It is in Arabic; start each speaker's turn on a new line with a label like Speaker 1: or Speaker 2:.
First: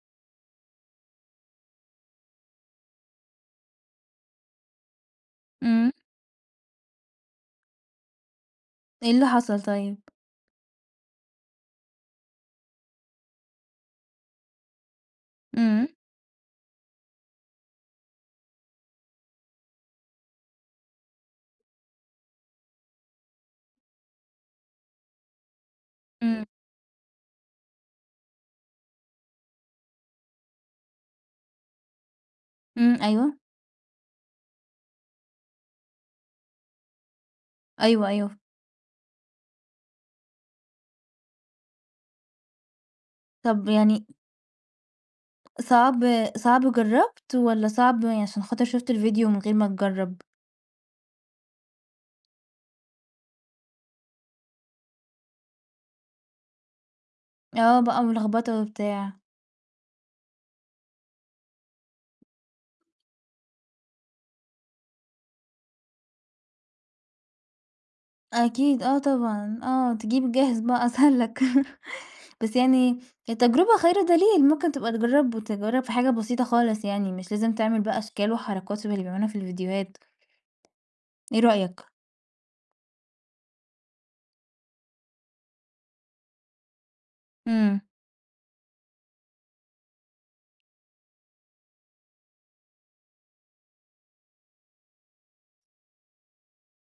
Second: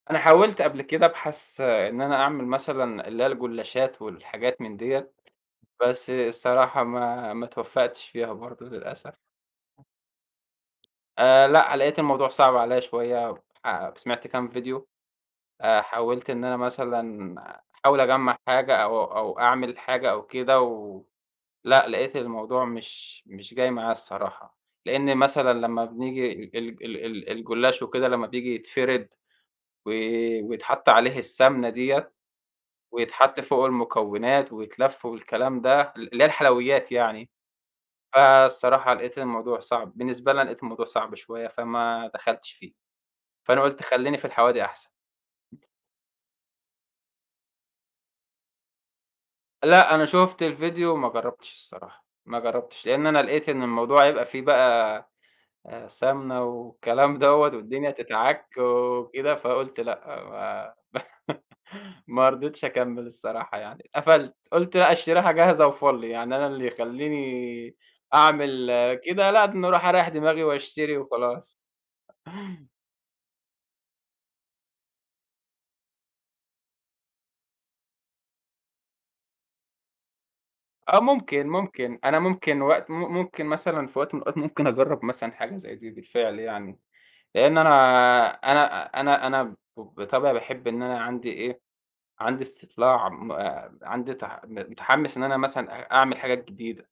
Speaker 1: أنا حاولت قبل كده ابحث إن أنا أعمل مثلًا اللي هي الجُلاشات والحاجات من ديَّة،
Speaker 2: إمم.
Speaker 1: بس الصراحة ما ما اتوفَّقتِش فيها برضه
Speaker 2: إيه
Speaker 1: للأسف.
Speaker 2: اللي حصل طيب؟
Speaker 1: آآ لأ، لقيت الموضوع صعب عليَّ شوية، فسمعت كام فيديو، آآ
Speaker 2: إمم.
Speaker 1: حاولت إن أنا مثلًا أحاول أجمَّع حاجة أو أو أعمل حاجة أو كده، و لأ، لقيت الموضوع مش مش جاي معايا الصراحة، لإن مثلًا لمّا بنيجي
Speaker 2: إمم.
Speaker 1: ال ال ال ال الجُلاش وكده لمّا بييجي يتفرد وي ويتحط عليه السَمنَة ديَّة،
Speaker 2: إمم، أيوه.
Speaker 1: ويتحط فوقه المكوِّنات ويتلف والكلام ده ال اللي هي الحلويات يعني،
Speaker 2: أيوه، أيوه.
Speaker 1: فالصراحة لقيت الموضوع صعب، بالنسبة لي أنا لقيت الموضوع صعب شوية، فما دخلتش فيه، فأنا
Speaker 2: طَب
Speaker 1: قُلت
Speaker 2: يعني
Speaker 1: خلّيني في الحوادق أحسن.
Speaker 2: صعب صعب جرَّبت، والَّا صعب عشان خاطر شُفت الفيديو من غير ما
Speaker 1: لأ أنا
Speaker 2: تجرَّب؟
Speaker 1: شُفت الفيديو وما جرَّبتش الصراحة، ما جرَّبتش، لإن أنا لقيت إن الموضوع هيبقى فيه بقى آآ، سَمنَة والكلام دوَّة
Speaker 2: آه
Speaker 1: والدنيا
Speaker 2: بقى
Speaker 1: تتعك
Speaker 2: ملخبطة وبتاع.
Speaker 1: وكده، فقُلت لأ ما ما رضيتش أكمِّل الصراحة يعني، اتقفلت، قُلت لأ اشتريها جاهزة وفُل، يعني أنا اللي يخلّيني أعمل
Speaker 2: أكيد، آه
Speaker 1: كده، لا ده
Speaker 2: طبعًا،
Speaker 1: أنا أروح
Speaker 2: آه،
Speaker 1: أريح
Speaker 2: تجيب
Speaker 1: دماغي
Speaker 2: جاهز بقى
Speaker 1: وأشتري
Speaker 2: أسهل لك،
Speaker 1: وخلاص.
Speaker 2: بس يعني، التجربة خير دليل، ممكن تبقى تجرَّب وتجرَّب في حاجة بسيطة خالص يعني، مش لازم تعمل بقى أشكال وحركات شَبَه اللي بيعملوها في الفيديوهات.
Speaker 1: آه
Speaker 2: إيه
Speaker 1: ممكن،
Speaker 2: رأيك؟
Speaker 1: ممكن، أنا ممكن وقت م ممكن مثلًا في وقت من الأوقات، ممكن أجرَّب مثلًا حاجة زي دي بالفعل يعني، لإن أنا
Speaker 2: إمم.
Speaker 1: أنا أنا أنا ب بطبعي باحب إن أنا عندي إيه، عندي استطلاع م عندي تح م متحمس إن أنا مثلًا أ أعمل حاجات جديدة.